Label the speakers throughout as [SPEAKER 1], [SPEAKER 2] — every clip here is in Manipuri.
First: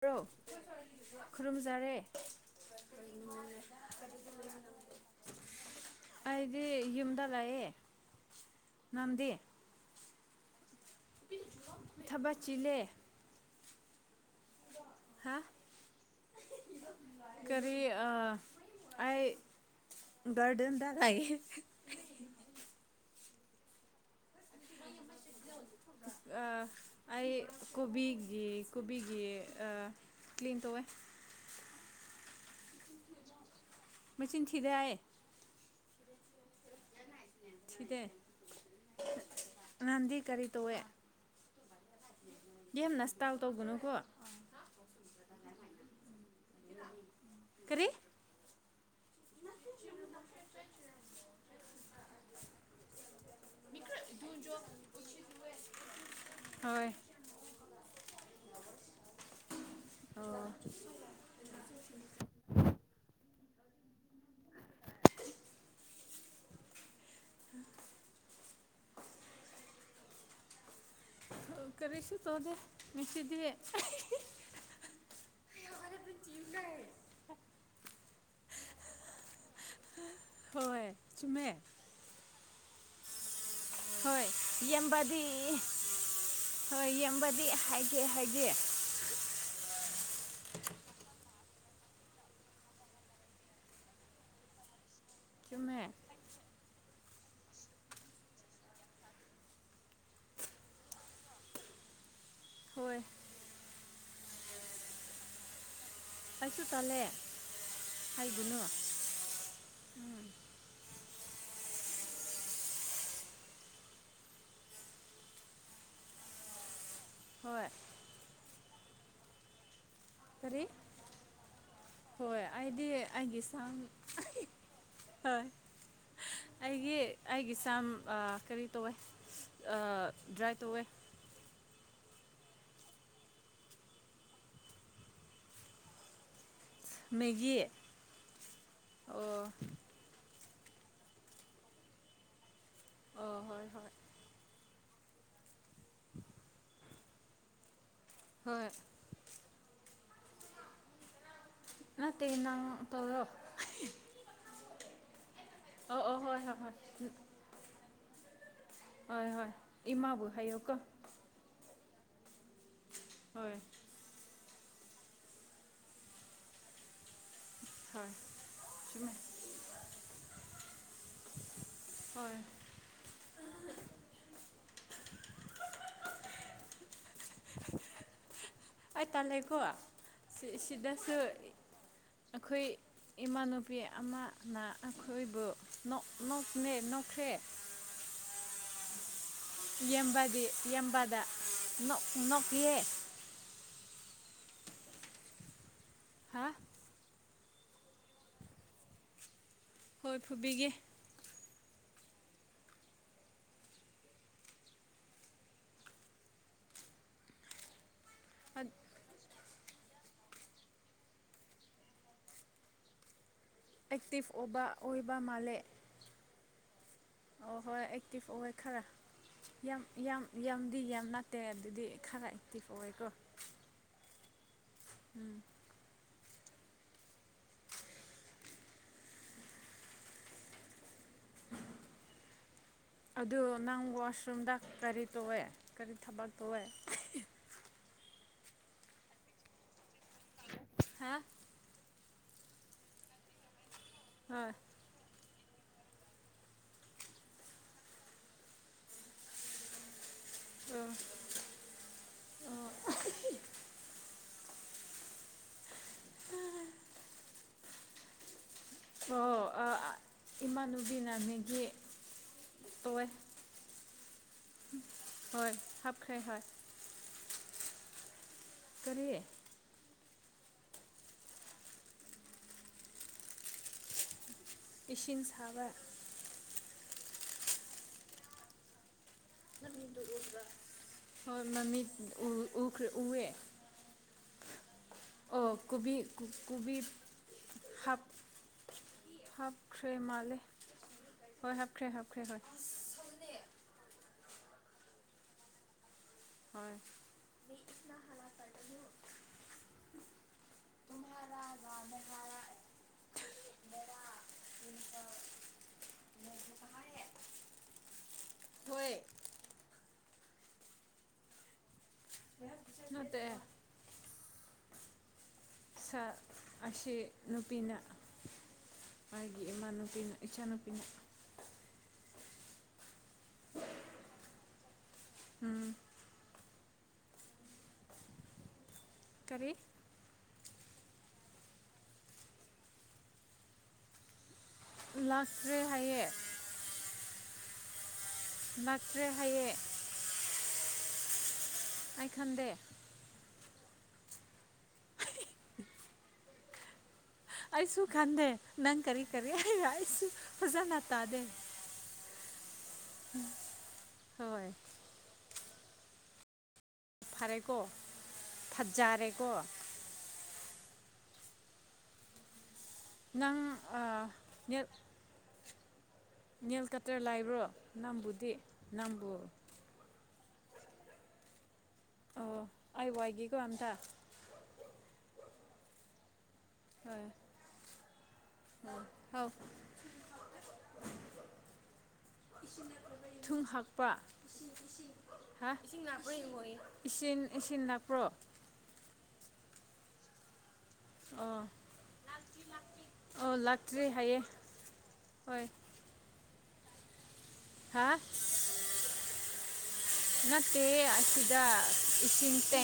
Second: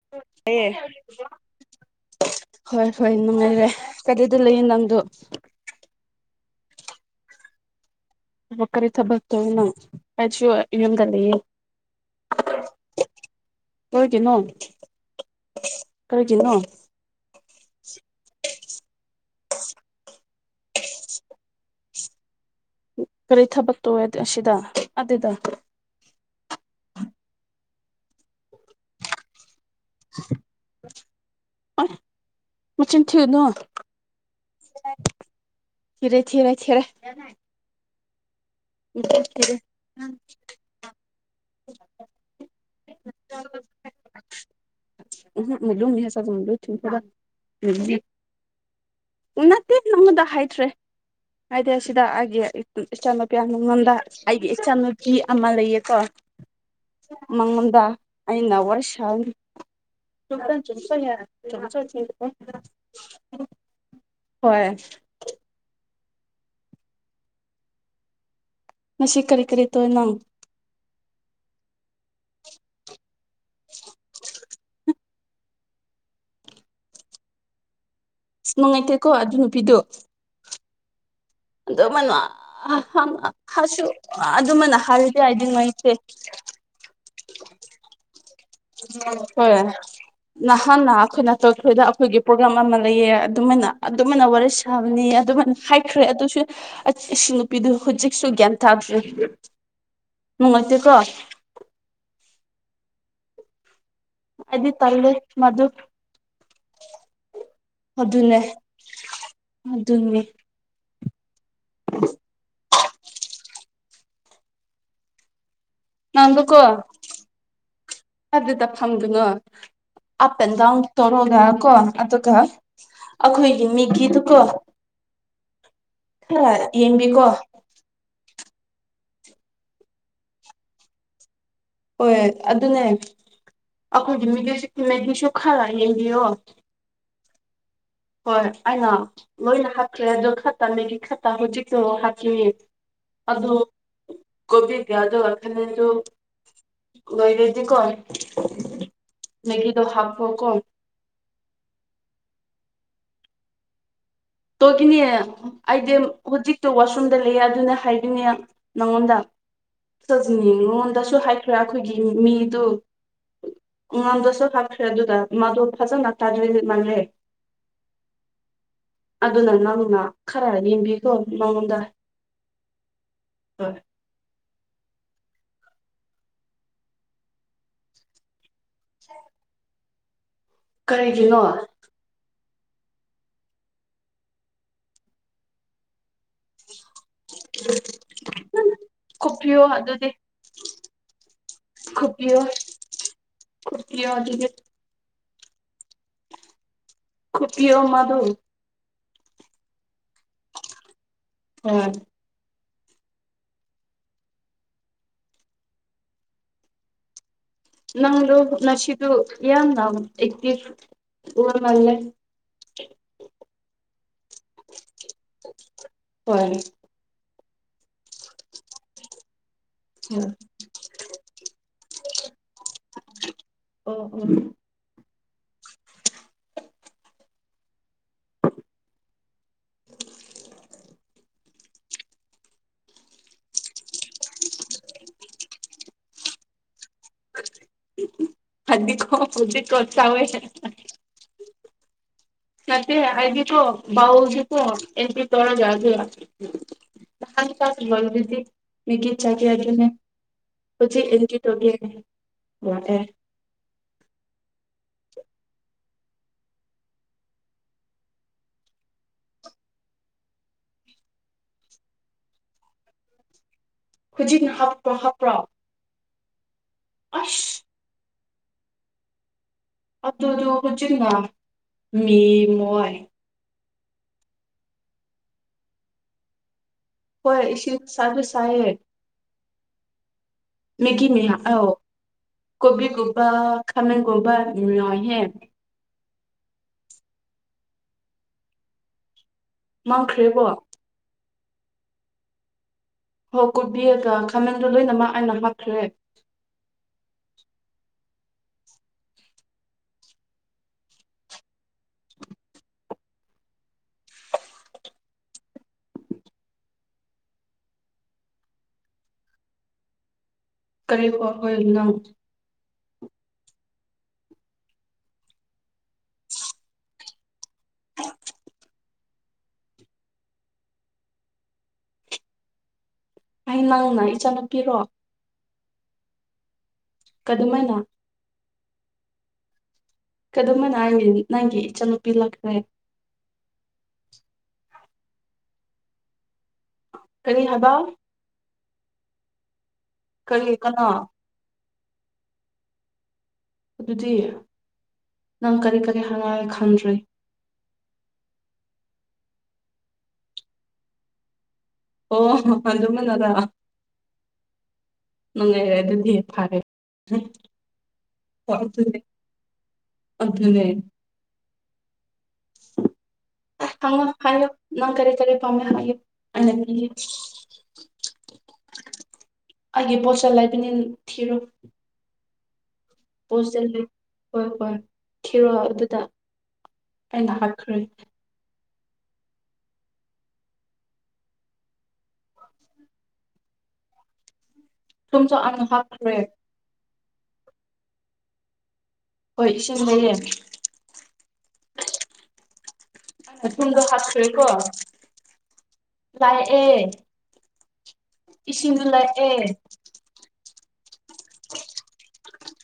[SPEAKER 1] ꯕ꯭ꯔꯣ
[SPEAKER 2] ꯇꯥꯌꯦ
[SPEAKER 1] ꯈꯨꯔꯨꯝꯖꯔꯦ
[SPEAKER 2] ꯍꯣꯏ ꯍꯣꯏ ꯅꯨꯡꯉꯥꯏꯔꯦ ꯀꯗꯏꯗ ꯂꯩꯌꯦ ꯅꯪꯗꯣ
[SPEAKER 1] ꯑꯗꯨꯗꯤ ꯌꯨꯝꯗ ꯂꯩꯌꯦ
[SPEAKER 2] ꯀꯔꯤ ꯊꯕꯛ
[SPEAKER 1] ꯅꯪꯗꯤ
[SPEAKER 2] ꯇꯧꯏꯅꯣ ꯑꯩꯁꯨ ꯌꯨꯝꯗ ꯂꯩꯌꯦ꯫
[SPEAKER 1] ꯊꯕꯛ ꯆꯤꯜꯂꯦ
[SPEAKER 2] ꯄꯣꯏ
[SPEAKER 1] ꯍꯥ
[SPEAKER 2] ꯀꯔꯤꯒꯤꯅꯣ
[SPEAKER 1] ꯀꯔꯤ ꯑ ꯑꯩ ꯒꯥꯔꯗꯦꯟꯗ ꯂꯩ ꯍꯤ ꯍꯤ
[SPEAKER 2] ꯀꯔꯤ ꯊꯕꯛ ꯇꯧꯋꯦ ꯗꯨꯏꯑꯁ ꯗ ꯑꯗꯨꯗ
[SPEAKER 1] ꯑꯥ ꯑꯩ ꯀꯨꯕꯤꯒꯤ ꯀꯨꯕꯤꯒꯤ ꯑꯥ ꯀ꯭ꯂꯤꯟ ꯇꯧꯋꯦ
[SPEAKER 2] ꯑꯣꯏ ꯃꯆꯤꯟ ꯊꯤꯎꯅꯣ
[SPEAKER 1] ꯃꯆꯤꯟ ꯊꯤꯗꯦ ꯍꯥꯌꯦ
[SPEAKER 2] ꯊꯤꯔꯦ ꯊꯤꯔꯦ ꯊꯤꯔꯦ
[SPEAKER 1] ꯇꯦ
[SPEAKER 2] ꯏ
[SPEAKER 1] ꯇꯧꯋꯦ
[SPEAKER 2] [inaudible]
[SPEAKER 1] ꯌꯥꯝꯅ ꯏꯁꯇꯥꯜ ꯇꯧꯒꯅꯨꯀꯣ꯫
[SPEAKER 2] ꯎ ꯃꯂꯨ ꯃꯤ ꯁ ꯃꯂꯨ
[SPEAKER 1] ꯀꯔꯤ
[SPEAKER 2] [unintelligible] ꯅꯠꯇꯦ ꯅꯪꯉꯣꯟꯗ ꯍꯥꯏꯇ꯭ꯔꯦ ꯍꯥꯏꯗꯦ ꯑꯁ ꯁꯤꯗ ꯑꯩꯒꯤ ꯏ ꯇꯨꯝ ꯏꯆꯥꯅꯨ ꯀꯌ꯭ꯅꯨꯉꯣꯟꯗ ꯑꯩꯒꯤ ꯏꯆꯥ ꯅꯨꯨꯄꯤ ꯑꯃ ꯂꯩꯌꯦꯀꯣ
[SPEAKER 1] ꯍꯣꯏ
[SPEAKER 2] ꯃꯉꯣꯟꯗ ꯑꯩꯅ ꯋꯥꯔꯤꯁ ꯅꯪꯒꯤ
[SPEAKER 1] ꯑꯣ
[SPEAKER 2] ꯄ ꯆꯨꯞꯄ ꯌꯥ [inaudible] ꯍꯣꯏ ꯉꯁꯤ ꯀꯔꯤ ꯀꯔꯤ ꯇꯧ ꯅꯪ
[SPEAKER 1] ꯍ ꯀꯔꯤꯁꯨ ꯇꯣꯗꯦ ꯉꯁꯤ ꯆꯤꯑ ꯑꯍꯤꯍꯤ ꯌꯥꯔ ꯄ ꯆꯤꯗꯑꯦ [inaudible]
[SPEAKER 2] ꯁ ꯅꯨꯡꯉꯥꯏꯇꯦꯀꯣ ꯑꯗꯨ ꯅꯨꯄꯤꯗꯨ
[SPEAKER 1] ꯍꯣꯏ ꯆꯨꯝꯃꯦ
[SPEAKER 2] ꯗꯨꯃꯥꯏꯅ ꯑꯍꯥꯡꯑꯥ
[SPEAKER 1] ꯍꯣꯏ ꯌꯦꯡꯕꯗꯤ
[SPEAKER 2] ꯅꯨꯡꯉꯥꯏꯇꯦ
[SPEAKER 1] ꯍꯣꯏ ꯌꯦꯡꯕꯗꯤ ꯍꯥꯏꯒꯦ ꯍꯥꯏ꯫
[SPEAKER 2] ꯍꯣꯏ ꯅꯍꯥꯟ ꯑꯈꯣꯏꯅ ꯈꯣꯏꯗ ꯑꯩꯈꯣꯏꯒꯤ ꯄ꯭ꯔꯣꯒ꯭ꯔꯥꯝ ꯑꯃ ꯂꯩꯌꯦ ꯑꯗꯨꯃꯥꯏꯅ ꯑꯗꯨꯃꯥꯏꯅ ꯋꯥꯔꯤ ꯁꯥ ꯃꯅꯤ ꯑꯗꯨꯃꯥꯏꯅ
[SPEAKER 1] ꯆꯨꯝꯃꯦ
[SPEAKER 2] ꯍꯥꯏꯈ꯭ꯔꯦ ꯑꯗꯨꯁꯨ ꯑꯥ ꯏꯁꯤꯡ ꯅꯨꯄꯤꯗꯨ ꯍꯧꯖꯤꯛꯁꯨ ꯒ꯭ꯌꯥꯟ ꯇꯥꯗ꯭꯭ꯔꯔꯤ ꯅꯨꯡꯉꯥꯏꯇꯦꯀ꯭ꯔꯣ
[SPEAKER 1] ꯍꯣꯏ
[SPEAKER 2] ꯑꯗꯤ ꯇꯂꯦ ꯃꯗꯨ
[SPEAKER 1] ꯀꯁꯨ ꯇꯂꯦ
[SPEAKER 2] ꯑꯗꯨꯅꯦ
[SPEAKER 1] ꯍꯥꯏꯕꯅꯣ ꯎꯝ
[SPEAKER 2] ꯎꯝ ꯅꯗꯨꯀꯣ
[SPEAKER 1] ꯍꯣꯏ
[SPEAKER 2] ꯑꯗꯨꯗ ꯇꯞ ꯐꯪꯗꯨꯉ ꯑꯞ ꯑꯦꯟ
[SPEAKER 1] ꯀꯔꯤ
[SPEAKER 2] ꯗꯥꯎꯟ ꯇꯧꯔꯒ ꯀꯣ ꯑꯗꯨꯒ
[SPEAKER 1] ꯍꯣꯏ ꯑꯩꯗꯤ ꯑꯩꯒꯤ
[SPEAKER 2] ꯑꯩꯈꯣꯏꯒꯤ
[SPEAKER 1] ꯁꯝ
[SPEAKER 2] ꯃꯤꯒꯤꯗꯨꯀꯣ
[SPEAKER 1] ꯍꯣꯏ
[SPEAKER 2] ꯈꯔ
[SPEAKER 1] ꯑꯩꯒꯤ
[SPEAKER 2] ꯌꯦꯡꯕꯤꯀꯣ
[SPEAKER 1] ꯑꯩꯒꯤ ꯁꯝ ꯀꯔꯤ ꯇꯧꯋꯦ ꯗ꯭ꯔꯥꯏ ꯇꯧꯋꯦ
[SPEAKER 2] ꯍꯣꯏ ꯑꯗꯨꯅꯦ ꯑꯩꯈꯣꯏꯒꯤꯗꯤꯗꯤꯁꯨ ꯈꯔ ꯌꯦꯡꯕꯤꯌꯣ
[SPEAKER 1] ꯃꯒꯤ
[SPEAKER 2] ꯍꯣꯏ ꯑꯩꯅ ꯂꯣꯏꯅ ꯍꯥꯈ꯭ꯔꯦ ꯑ ꯇꯃꯦꯒꯤ ꯈꯠꯇ ꯍꯖꯤ ꯍꯥꯀꯤ
[SPEAKER 1] ꯑꯣ
[SPEAKER 2] ꯑꯗ
[SPEAKER 1] ꯍꯣꯏ ꯍꯣꯏ
[SPEAKER 2] ꯀꯣ ꯌꯥꯌꯥꯖ ꯑꯈꯅꯦ ꯆ ꯀꯩꯔꯦꯗꯤ ꯀꯣꯟ
[SPEAKER 1] ꯍ
[SPEAKER 2] ꯃꯦꯒꯤꯗꯣ ꯍꯥꯞꯄ ꯀꯣ
[SPEAKER 1] ꯑ ꯇꯟꯅ ꯇꯂꯣ
[SPEAKER 2] ꯇꯣꯒꯤꯅꯦ ꯑꯩꯗꯤ
[SPEAKER 1] ꯍꯣꯏ ꯍꯣꯏ
[SPEAKER 2] ꯍꯧꯖꯤꯛꯇꯣ
[SPEAKER 1] ꯍꯣꯏ
[SPEAKER 2] ꯋꯥꯁꯔꯨꯝꯗ ꯂꯩꯌꯦ ꯑꯗꯨꯅ ꯍꯥꯏ ꯏ ꯅꯉꯣꯟꯗ
[SPEAKER 1] ꯍꯣꯏ ꯍꯣꯏ ꯏꯃꯥꯕꯨ ꯍꯥꯏꯌꯣꯀꯣ
[SPEAKER 2] ꯅꯉꯣꯟꯗꯁꯨ ꯍꯥꯏꯈ꯭ꯔꯦ ꯑꯩꯈꯣꯏꯒꯤ ꯃꯤꯗꯨ
[SPEAKER 1] ꯍꯣꯏ
[SPEAKER 2] ꯎꯗꯁꯨꯣ ꯈꯕ ꯈ꯭ꯔꯦ ꯑꯗꯨꯗ ꯃꯗꯨ ꯐꯖꯅ ꯇꯥꯗ꯭ꯔꯤꯗꯤ ꯃꯜ꯭ꯔꯦ
[SPEAKER 1] ꯍ
[SPEAKER 2] ꯑꯗꯨꯅ ꯅꯪꯅ ꯈꯔ ꯅꯦꯝꯕꯤ ꯍꯣꯏ ꯃꯉꯣꯟꯗ
[SPEAKER 1] ꯍꯣꯏ
[SPEAKER 2] ꯍꯣꯏ
[SPEAKER 1] ꯑꯩ ꯇ ꯂꯩꯀꯣ ꯁꯤꯗꯁꯨ
[SPEAKER 2] ꯀꯔꯤꯒꯤꯅꯣ
[SPEAKER 1] ꯑꯩꯈꯣꯏ ꯏꯃꯥꯟꯅꯨꯄꯤ ꯑꯃꯅ ꯑꯩꯈꯣꯏꯕꯨ ꯅꯣꯛ ꯅꯣꯛꯅꯦ ꯅꯣꯛ ꯊꯦ
[SPEAKER 2] ꯀꯣꯛꯄꯤꯌꯣ ꯑꯗꯨꯗꯤ
[SPEAKER 1] ꯌꯦꯡꯕꯗꯤ ꯌꯦꯡꯕꯗꯣꯛ ꯅꯣꯛꯑꯦ
[SPEAKER 2] ꯀ ꯌꯥꯒ
[SPEAKER 1] ꯍꯥ
[SPEAKER 2] ꯈꯨꯠꯀꯤ ꯑꯣ ꯃꯥꯗꯣ
[SPEAKER 1] ꯍꯣꯏ ꯐꯨꯕꯤꯒꯦ
[SPEAKER 2] ꯑ ꯅꯪꯗꯣ ꯅꯁꯤꯗꯨ ꯌꯥꯝꯅ ꯑꯦꯛꯇꯤꯚ ꯑꯣꯏꯃꯜꯂꯦ
[SPEAKER 1] ꯑꯦꯛꯇꯤꯞ ꯑꯣꯏꯕ ꯑꯣꯏꯕ ꯃꯥꯜꯂꯦ
[SPEAKER 2] ꯍꯣꯏ
[SPEAKER 1] ꯑꯣ ꯍꯣꯏ ꯑꯦꯛꯇꯤꯚ ꯑꯣꯏ ꯈꯔ ꯌꯥꯝ ꯌꯥꯝ ꯌꯥꯝꯗꯤ ꯌꯥꯝ ꯅꯠꯇꯦ ꯑꯗꯨꯗꯤ ꯈꯔ ꯑꯦꯛꯇꯤꯚ ꯑꯣꯏꯀꯣ
[SPEAKER 2] [inaudible]
[SPEAKER 1] ꯎꯝ ꯑꯗꯨ ꯅꯪ ꯋꯥꯁꯔꯨꯝꯗ ꯀꯔꯤ ꯇꯧꯑꯦ ꯀꯔꯤ ꯊꯕꯛ ꯇꯧꯑꯦ?
[SPEAKER 2] ꯐꯗꯤꯀꯣ ꯍꯧꯖꯤꯛꯀꯣ ꯇꯧꯋꯦ [unintelligible]
[SPEAKER 1] ꯍꯥ
[SPEAKER 2] ꯅꯠꯇꯦ ꯍꯥꯏꯗꯤꯀꯣ
[SPEAKER 1] ꯍꯣꯏ
[SPEAKER 2] ꯕꯥꯎꯗꯤꯀꯣ ꯑꯦꯀꯇꯤꯞ [unintelligible] ꯍꯧꯖꯤꯛ ꯏꯟꯒꯤ ꯇꯧꯔꯤꯌꯦ ꯎꯝ
[SPEAKER 1] ꯑꯣ
[SPEAKER 2] ꯌꯥꯗꯦ [inaudible]
[SPEAKER 1] ꯑꯣ ꯏꯃꯥꯟꯅꯨꯕꯤꯅꯅꯦꯒꯤ ꯇꯣꯏ
[SPEAKER 2] ꯍꯨꯖꯤꯛ ꯍꯥꯞꯄ꯭ꯔꯣ ꯍꯥꯞꯄ꯭ꯔꯣ
[SPEAKER 1] ꯈ꯭ꯔꯦ ꯍꯣꯏ
[SPEAKER 2] ꯑꯁ
[SPEAKER 1] ꯀꯔꯤ
[SPEAKER 2] ꯑꯗꯨꯗꯣ ꯍꯨꯖꯤꯛ ꯂꯥꯛꯃꯤ ꯉꯣꯏ
[SPEAKER 1] ꯏꯁꯤꯡ ꯁꯥꯕ
[SPEAKER 2] ꯍꯣꯏ ꯏꯁꯤꯡ ꯁꯥꯕꯤ ꯁꯥꯏꯌꯦ ꯃꯦꯒꯤ ꯃꯤ
[SPEAKER 1] ꯍꯣꯏ
[SPEAKER 2] ꯑꯧ
[SPEAKER 1] ꯃꯃꯤꯠ ꯎꯈꯔ꯭ꯦ
[SPEAKER 2] ꯀꯣꯕꯤꯒꯨꯝꯕ
[SPEAKER 1] ꯎꯔꯦ
[SPEAKER 2] ꯈꯥꯃꯦꯟꯒꯨꯝꯕ ꯌꯥꯏꯍꯦ
[SPEAKER 1] ꯑꯣ ꯀꯣꯕꯤ ꯀꯣꯕꯤ ꯍꯥꯞ ꯍꯥꯞ
[SPEAKER 2] ꯃꯥꯡꯈ꯭ꯔꯦꯀꯣ
[SPEAKER 1] ꯍꯣꯏ ꯍꯥꯞꯈ꯭ꯔꯦ ꯍꯥꯞꯈ꯭ꯔꯦ ꯍꯣꯏ
[SPEAKER 2] ꯍꯣ ꯀꯣꯕꯤ ꯀꯥ ꯈꯥꯃꯦꯟꯗꯣ ꯂꯣꯏꯅꯃꯛ ꯑꯩꯅ ꯃꯠꯈ꯭ꯔꯦ
[SPEAKER 1] ꯍꯣꯏ ꯍꯣꯏ
[SPEAKER 2] ꯀꯔꯤ ꯄꯥꯐꯣꯏꯅꯣ
[SPEAKER 1] ꯅꯠꯇꯦ ꯁꯥ ꯑꯁꯤ ꯅꯨꯄꯤꯅ ꯃꯥꯒꯤ ꯏꯃꯥꯟꯅꯨꯄꯤꯅ ꯏꯆꯥꯅꯨꯄꯤꯅ
[SPEAKER 2] ꯑꯩ ꯅꯪꯅ ꯏꯆꯥꯅꯨꯄꯤꯔꯣ
[SPEAKER 1] ꯎꯝ
[SPEAKER 2] ꯀꯥꯗꯨꯃꯥꯏꯅ
[SPEAKER 1] ꯀꯔꯤ
[SPEAKER 2] ꯀꯗꯨꯃ ꯅꯥꯍꯟꯒꯤ ꯅꯪꯒꯤ ꯏꯆꯟ ꯅꯨꯨꯄꯤ ꯂꯥꯛ꯭ꯈꯔꯦ
[SPEAKER 1] ꯂꯥꯛꯇ꯭ꯔꯦ ꯍꯥꯏꯌꯦ
[SPEAKER 2] ꯀꯔꯤ ꯍꯥꯏꯕ
[SPEAKER 1] ꯅꯠꯇ꯭ꯔꯦ ꯍꯥꯏꯌꯦ
[SPEAKER 2] ꯀꯔꯤ ꯀꯅꯥ
[SPEAKER 1] ꯑꯩꯈꯟꯗꯦ
[SPEAKER 2] ꯑꯗꯨꯗꯤ ꯅꯪ ꯀꯔꯤ ꯀꯔꯤ ꯍꯥꯏꯉꯥꯏ ꯈꯪꯗ꯭ꯔꯦ
[SPEAKER 1] ꯑꯩꯁꯨ ꯈꯟꯗꯦ ꯅꯪ ꯀꯔꯤ ꯀꯔꯤ ꯑꯩꯔ ꯑꯩꯁꯨ ꯐꯖꯅ ꯇꯥꯗꯦ
[SPEAKER 2] ꯑꯣ ꯍꯣ ꯃ ꯑꯗꯨꯃꯅꯗ
[SPEAKER 1] ꯍꯣꯏ
[SPEAKER 2] ꯅꯨꯡꯉꯥꯏꯔꯦ ꯑꯗꯨꯗꯤ ꯐꯥꯔꯦ
[SPEAKER 1] ꯐꯔꯦꯀꯣ ꯐꯖꯔꯦꯀꯣ
[SPEAKER 2] ꯃ ꯊꯅꯦ
[SPEAKER 1] ꯅꯪ
[SPEAKER 2] ꯊꯃ ꯐ
[SPEAKER 1] ꯅꯦꯜ
[SPEAKER 2] ꯅꯪ ꯀꯔꯤ ꯀꯔꯤ ꯃꯧ ꯅꯦ ꯍꯥꯏ ꯑꯅ
[SPEAKER 1] ꯅꯦꯜ
[SPEAKER 2] ꯃꯤ
[SPEAKER 1] ꯀꯇꯔ ꯂꯩꯕ꯭ꯔꯣ ꯅꯪꯕꯨꯗꯤ ꯅꯪꯕꯨ
[SPEAKER 2] ꯑꯒꯤꯦ ꯄꯣꯠꯆꯔ ꯂꯩ ꯊꯔꯣ
[SPEAKER 1] ꯑꯣ ꯑꯩ ꯋꯥꯏꯒꯦꯀꯣ
[SPEAKER 2] ꯄꯣꯁ
[SPEAKER 1] ꯑꯝꯇ
[SPEAKER 2] ꯍꯣꯏ ꯍꯣꯏ ꯍꯔꯣ ꯑꯗꯨꯗ
[SPEAKER 1] ꯍꯣꯏ
[SPEAKER 2] ꯑꯩꯅ ꯍꯥꯏꯥꯛꯈ꯭ꯔꯦ
[SPEAKER 1] ꯍꯥꯎ ꯊꯨꯝ ꯍꯥꯥꯛꯄ
[SPEAKER 2] ꯊꯨꯝꯁꯨ ꯑꯉ ꯍꯥ ꯔꯦ
[SPEAKER 1] ꯏꯁꯤꯡ ꯏꯁꯤ ꯅꯛꯈ꯭ꯔꯣ
[SPEAKER 2] ꯍꯣꯏ ꯏ ꯂꯩꯌꯦ
[SPEAKER 1] ꯑ
[SPEAKER 2] ꯊꯨꯡꯗ ꯍꯥꯞꯁꯨꯦ ꯀꯣ
[SPEAKER 1] ꯍꯣꯏ
[SPEAKER 2] ꯂ ꯑꯦ
[SPEAKER 1] ꯍꯥ
[SPEAKER 2] ꯏꯁꯤꯡꯗꯨꯂꯥꯏ ꯑꯦ
[SPEAKER 1] ꯀ ꯑꯁꯤꯗ ꯏꯁꯤꯡ ꯇ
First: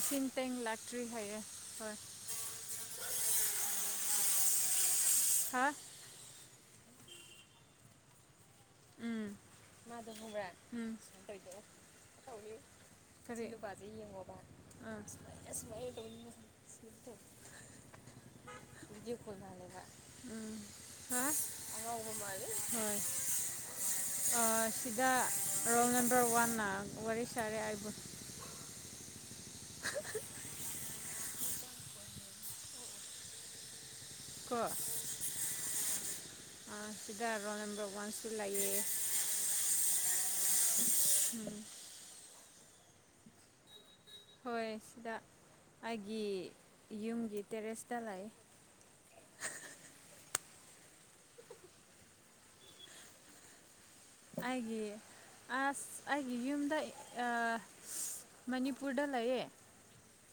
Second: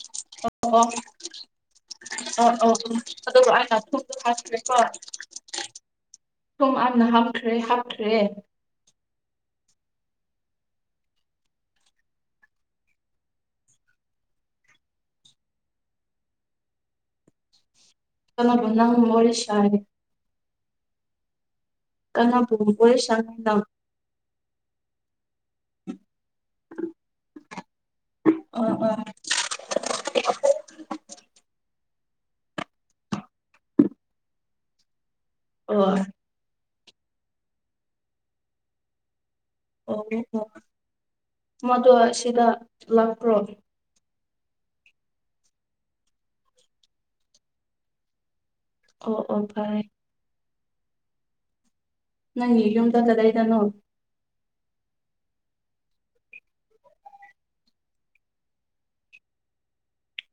[SPEAKER 1] ꯏꯁꯤꯡ ꯇꯦꯡ
[SPEAKER 2] ꯑꯣ
[SPEAKER 1] ꯂꯥꯛꯇ꯭ꯔꯤ ꯍꯥꯏꯌꯦ ꯍꯣꯏ
[SPEAKER 2] ꯑꯣ ꯑꯣ ꯑ ꯑ ꯑꯗꯨꯒ ꯑ ꯊ꯭ꯔꯦ ꯍꯣꯏ
[SPEAKER 1] ꯍꯥ
[SPEAKER 2] ꯁꯨꯝ ꯌꯥꯝꯅ ꯍꯥꯞꯈ꯭ꯔꯦ ꯍꯥꯞꯈ꯭ꯔꯦ
[SPEAKER 1] ꯎꯝ ꯃꯥꯗꯧ ꯉꯨꯕ꯭ꯔꯥ ꯎꯝ ꯁꯨꯃꯥꯏ ꯇꯧꯗ ꯇ ꯈꯖꯤꯩ ꯅꯨꯄꯥꯁꯦ ꯌꯦꯡꯉꯣꯕ ꯑꯥ ꯁꯨꯃꯥꯏꯅ ꯁꯨꯃꯥꯏꯅ ꯇꯧꯅꯤ
[SPEAKER 2] ꯃꯔꯁꯔ
[SPEAKER 1] ꯍꯥ
[SPEAKER 2] ꯀꯉꯕꯨ ꯑꯣꯏꯣꯏꯁꯪ
[SPEAKER 1] ꯑ ꯁꯤꯗꯥ ꯔꯣꯡ ꯇ ꯋꯥ ꯋꯥ ꯔꯤ ꯁꯥꯔꯦ ꯑꯕ
[SPEAKER 2] ꯂꯧꯁꯤꯟꯕ ꯉꯝꯗꯕ
[SPEAKER 1] ꯀꯣ
[SPEAKER 2] ꯑꯣ
[SPEAKER 1] ꯑꯥ ꯁꯤꯗ ꯔꯣꯜ ꯅꯝꯕꯔ ꯋꯥꯟꯁꯨ ꯂꯩꯌꯦ
[SPEAKER 2] ꯑꯣꯒꯦ ꯑꯣ ꯃꯗꯨ ꯑꯁꯤꯗ ꯂꯥꯛꯄ꯭ꯔꯣ
[SPEAKER 1] ꯍꯣꯏ ꯁꯤꯗ ꯑꯩꯒꯤ ꯌꯨꯝꯒꯤ ꯇꯦꯔꯦꯁꯇ ꯂꯩ
[SPEAKER 2] ꯑꯣ ꯑꯣ ꯚꯥꯏ ꯅꯪꯒꯤ ꯌꯨꯝꯗꯣ ꯀꯗꯥꯏꯗꯅꯣ
[SPEAKER 1] ꯑꯩꯒꯤ ꯑꯁ ꯑꯩꯒꯤ ꯌꯨꯝꯗ ꯑ ꯁꯁ ꯃꯅꯤꯄꯨꯔꯗ ꯂꯩꯌꯦ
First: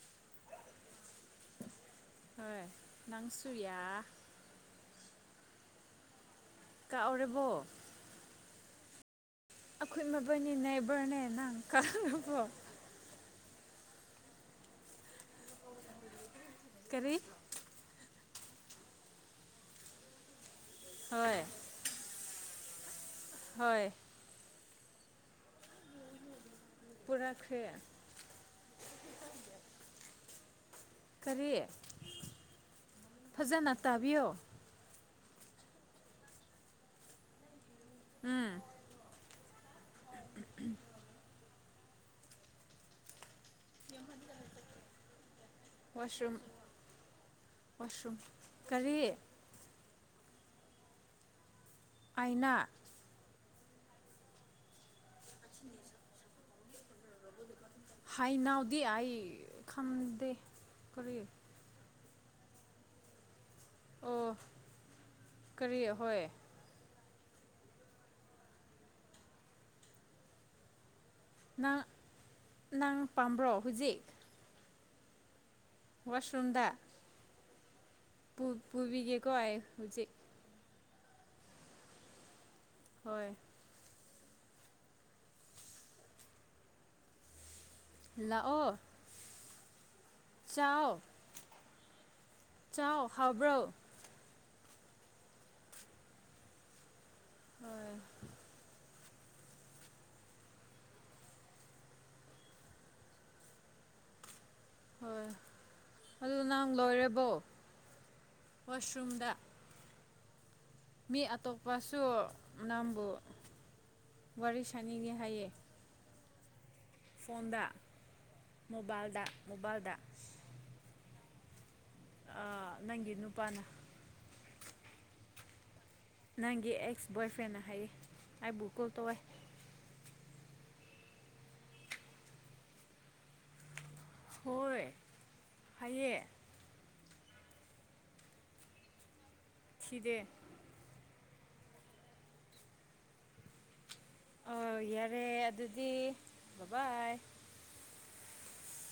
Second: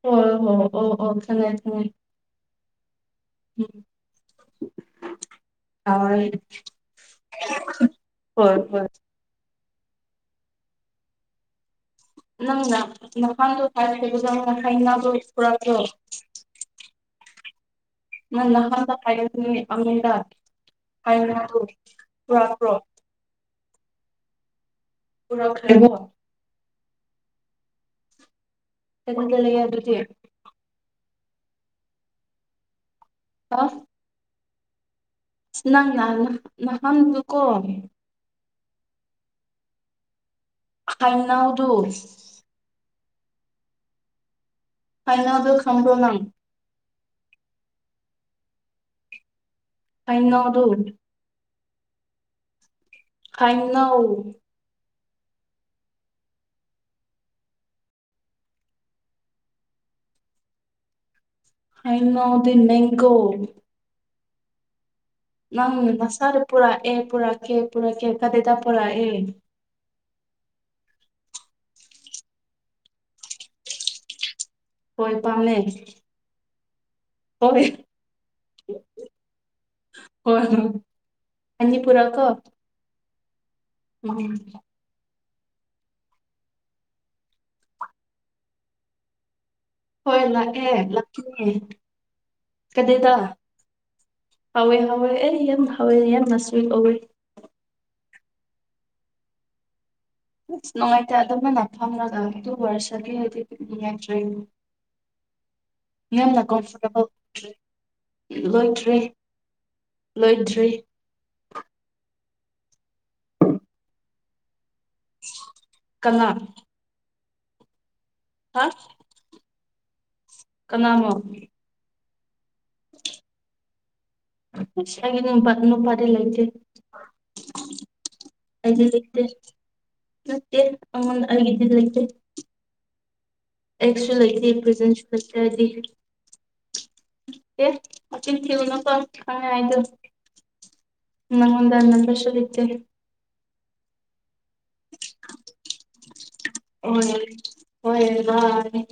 [SPEAKER 2] ꯍꯣꯏ ꯍꯣꯏ ꯑꯣ ꯑꯣ ꯈꯪꯉꯦ ꯈꯪꯉꯦ
[SPEAKER 1] ꯅꯪꯁꯨꯨꯏꯌꯥ
[SPEAKER 2] ꯀꯥꯍꯣꯏ
[SPEAKER 1] ꯀꯥꯎꯔꯕꯣ
[SPEAKER 2] ꯍꯣꯏ
[SPEAKER 1] ꯑꯈꯣꯏ ꯃꯕꯥꯅꯤ ꯅꯥꯏꯕꯔꯅꯦ ꯅꯪ ꯀꯥꯎꯔꯕꯣ
[SPEAKER 2] ꯅꯪꯅ ꯅꯨꯐꯥꯡꯗꯣ [unintelligible]
[SPEAKER 1] ꯀꯔꯤ
[SPEAKER 2] ꯅꯪ ꯅꯍꯥꯟꯗ ꯐꯥꯏꯒꯟꯕꯅꯤꯅꯦ ꯑꯝꯗ ꯍꯥꯏꯔꯥ
[SPEAKER 1] ꯍꯣꯏ
[SPEAKER 2] ꯊꯣ ꯄꯨꯔꯛ ꯄ꯭ꯔꯣ
[SPEAKER 1] ꯍꯣꯏ
[SPEAKER 2] ꯄꯨꯔꯛꯈ꯭ꯔꯦꯕꯣ
[SPEAKER 1] ꯄꯨꯔꯛꯈ꯭ꯔꯦ
[SPEAKER 2] ꯁꯦ ꯅꯪꯒꯤꯗ ꯂꯩꯌꯦ ꯑꯗꯨꯗꯤ
[SPEAKER 1] ꯀꯔꯤ ꯐꯖꯅ
[SPEAKER 2] ꯑꯁ
[SPEAKER 1] ꯇꯥꯕꯤꯌꯣ
[SPEAKER 2] ꯅꯪꯅ ꯅ ꯅꯍꯥꯟꯗꯣꯀꯣ
[SPEAKER 1] ꯎꯝ
[SPEAKER 2] ꯍꯥꯏꯅꯥꯎꯗꯨ
[SPEAKER 1] ꯌꯥꯝꯍꯟꯅꯤꯗ ꯂꯩꯕ
[SPEAKER 2] ꯍꯥꯏꯅꯥꯎꯗꯣ ꯈꯪꯕ꯭ꯔꯣ ꯅꯪ
[SPEAKER 1] ꯋꯥꯁ꯭ꯔꯨꯝ ꯀꯔꯤ
[SPEAKER 2] ꯍꯩꯅꯥꯎꯗꯨ
[SPEAKER 1] ꯑꯩꯅ
[SPEAKER 2] ꯈꯩꯅꯧ
[SPEAKER 1] [unintelligible] ꯍꯥꯏ ꯅꯥꯎꯗꯤ ꯑꯥꯏ ꯈꯝꯗꯦ ꯀꯔꯤ
[SPEAKER 2] ꯍꯩꯅꯥꯎꯗꯤ ꯃꯦꯡꯒꯣ
[SPEAKER 1] ꯑꯣ
[SPEAKER 2] ꯅꯪ
[SPEAKER 1] ꯀꯔꯤ ꯍꯣꯏ
[SPEAKER 2] ꯅꯁꯥꯗꯣ ꯄꯨꯔꯥ ꯑꯦ ꯄꯨꯔꯥꯛꯀꯦ ꯄꯨꯔꯛꯀꯦ ꯀꯗꯥꯏꯗ ꯄꯨꯔꯥꯛꯑꯦ
[SPEAKER 1] ꯅꯪ ꯅꯪ ꯄꯥꯝꯕ꯭ꯔꯣ ꯍꯧꯖꯤꯛ
[SPEAKER 2] ꯍꯣꯏ ꯄꯥꯝꯃꯦ
[SPEAKER 1] ꯋꯥꯁꯨꯝꯗ
[SPEAKER 2] ꯍꯣꯏ
[SPEAKER 1] ꯄꯨ ꯄꯨꯕꯤꯒꯦꯀꯣ ꯑꯩ ꯍꯨꯖꯤꯛ
[SPEAKER 2] ꯃꯅꯤꯄꯨꯔꯥ ꯀꯣ
[SPEAKER 1] ꯍꯣꯏ
[SPEAKER 2] ꯎꯝ
[SPEAKER 1] ꯂꯥꯛꯑꯣ
[SPEAKER 2] ꯍꯣꯏ ꯂꯥꯛꯑꯦ
[SPEAKER 1] ꯆꯥꯎ
[SPEAKER 2] ꯂꯥꯛꯀꯅꯦ
[SPEAKER 1] ꯆꯥꯎ
[SPEAKER 2] ꯀꯗꯩꯗ
[SPEAKER 1] ꯍꯥꯎꯕ꯭ꯔꯣ
[SPEAKER 2] ꯍꯥꯎꯋꯦ ꯍꯥꯎꯋꯦ ꯑꯩ ꯌꯥꯝ ꯍꯥꯎꯋꯦ ꯌꯥꯝꯅꯁꯨꯨꯋ ꯀꯧꯋꯦ
[SPEAKER 1] ꯑꯣꯏ
[SPEAKER 2] ꯑꯁ ꯅꯨꯡꯉꯥꯏꯇꯦ ꯑꯗꯨꯝꯕꯅ ꯐꯝꯉꯒ ꯑꯗꯨ ꯑꯣꯏꯔꯁꯒꯤꯗꯤ ꯄꯤꯛꯅꯤꯡꯅꯨꯡꯉꯥꯏꯇ꯭ꯔꯣꯏ
[SPEAKER 1] ꯍꯣꯏ ꯑꯗꯨ
[SPEAKER 2] ꯌꯥꯝꯅ
[SPEAKER 1] ꯅꯪ
[SPEAKER 2] ꯀꯝꯐꯣꯔꯇꯦꯕꯜ
[SPEAKER 1] ꯂꯣꯏꯔꯕꯣ
[SPEAKER 2] ꯑꯣꯏꯗ꯭ꯔꯦ ꯂꯣꯏꯗ꯭ꯔꯦ
[SPEAKER 1] ꯋꯥꯁꯔꯨꯝꯗ
[SPEAKER 2] ꯂꯣꯏꯗ꯭ꯔꯤ
[SPEAKER 1] ꯃꯤ ꯑꯇꯣꯞꯄꯁꯨ ꯅꯝꯕ ꯋꯥꯔꯤꯁ
[SPEAKER 2] ꯀꯅꯥ
[SPEAKER 1] ꯐꯣꯟꯗ ꯃꯣꯕꯥꯏꯜꯗ ꯃꯣꯕꯥꯜꯗ
[SPEAKER 2] ꯀꯅꯥꯃꯣ
[SPEAKER 1] ꯑ ꯅꯪꯒꯤ ꯅꯨꯄꯥꯅ
[SPEAKER 2] ꯑꯩꯒꯤ ꯅꯨꯄꯥꯄꯥ
[SPEAKER 1] ꯅꯪꯒꯤ ꯑꯦꯛꯁ ꯕꯣꯏ ꯐ꯭ꯔꯦꯟꯅ ꯍꯥꯏꯌꯦ ꯍꯑꯩꯕꯨ ꯀꯣꯜ ꯇꯧꯋꯥꯏ
[SPEAKER 2] ꯑꯦ ꯑꯩꯉꯣꯟ ꯑꯩꯒꯤꯗꯗ ꯂꯩꯇꯦ ꯑꯦꯛꯁꯨ ꯂꯩꯇꯦ
[SPEAKER 1] ꯍꯣꯏ
[SPEAKER 2] ꯄ꯭ꯔꯖꯦꯟꯁꯨ ꯂꯩꯇꯦ ꯍꯥꯏꯗꯤ
[SPEAKER 1] ꯍꯥꯏꯌꯦ
[SPEAKER 2] ꯑꯦ ꯃꯆꯤꯟ ꯊꯤꯎꯅꯀꯣ
[SPEAKER 1] ꯐꯤꯗꯦ
[SPEAKER 2] ꯅꯪꯉꯣꯟꯗ ꯅꯝꯕꯔꯁꯨ ꯂꯩꯠꯇꯦ
[SPEAKER 1] ꯑ ꯌꯥꯔꯦ ꯑꯗꯨꯗꯤ ꯕꯕꯥꯏ
[SPEAKER 2] ꯑ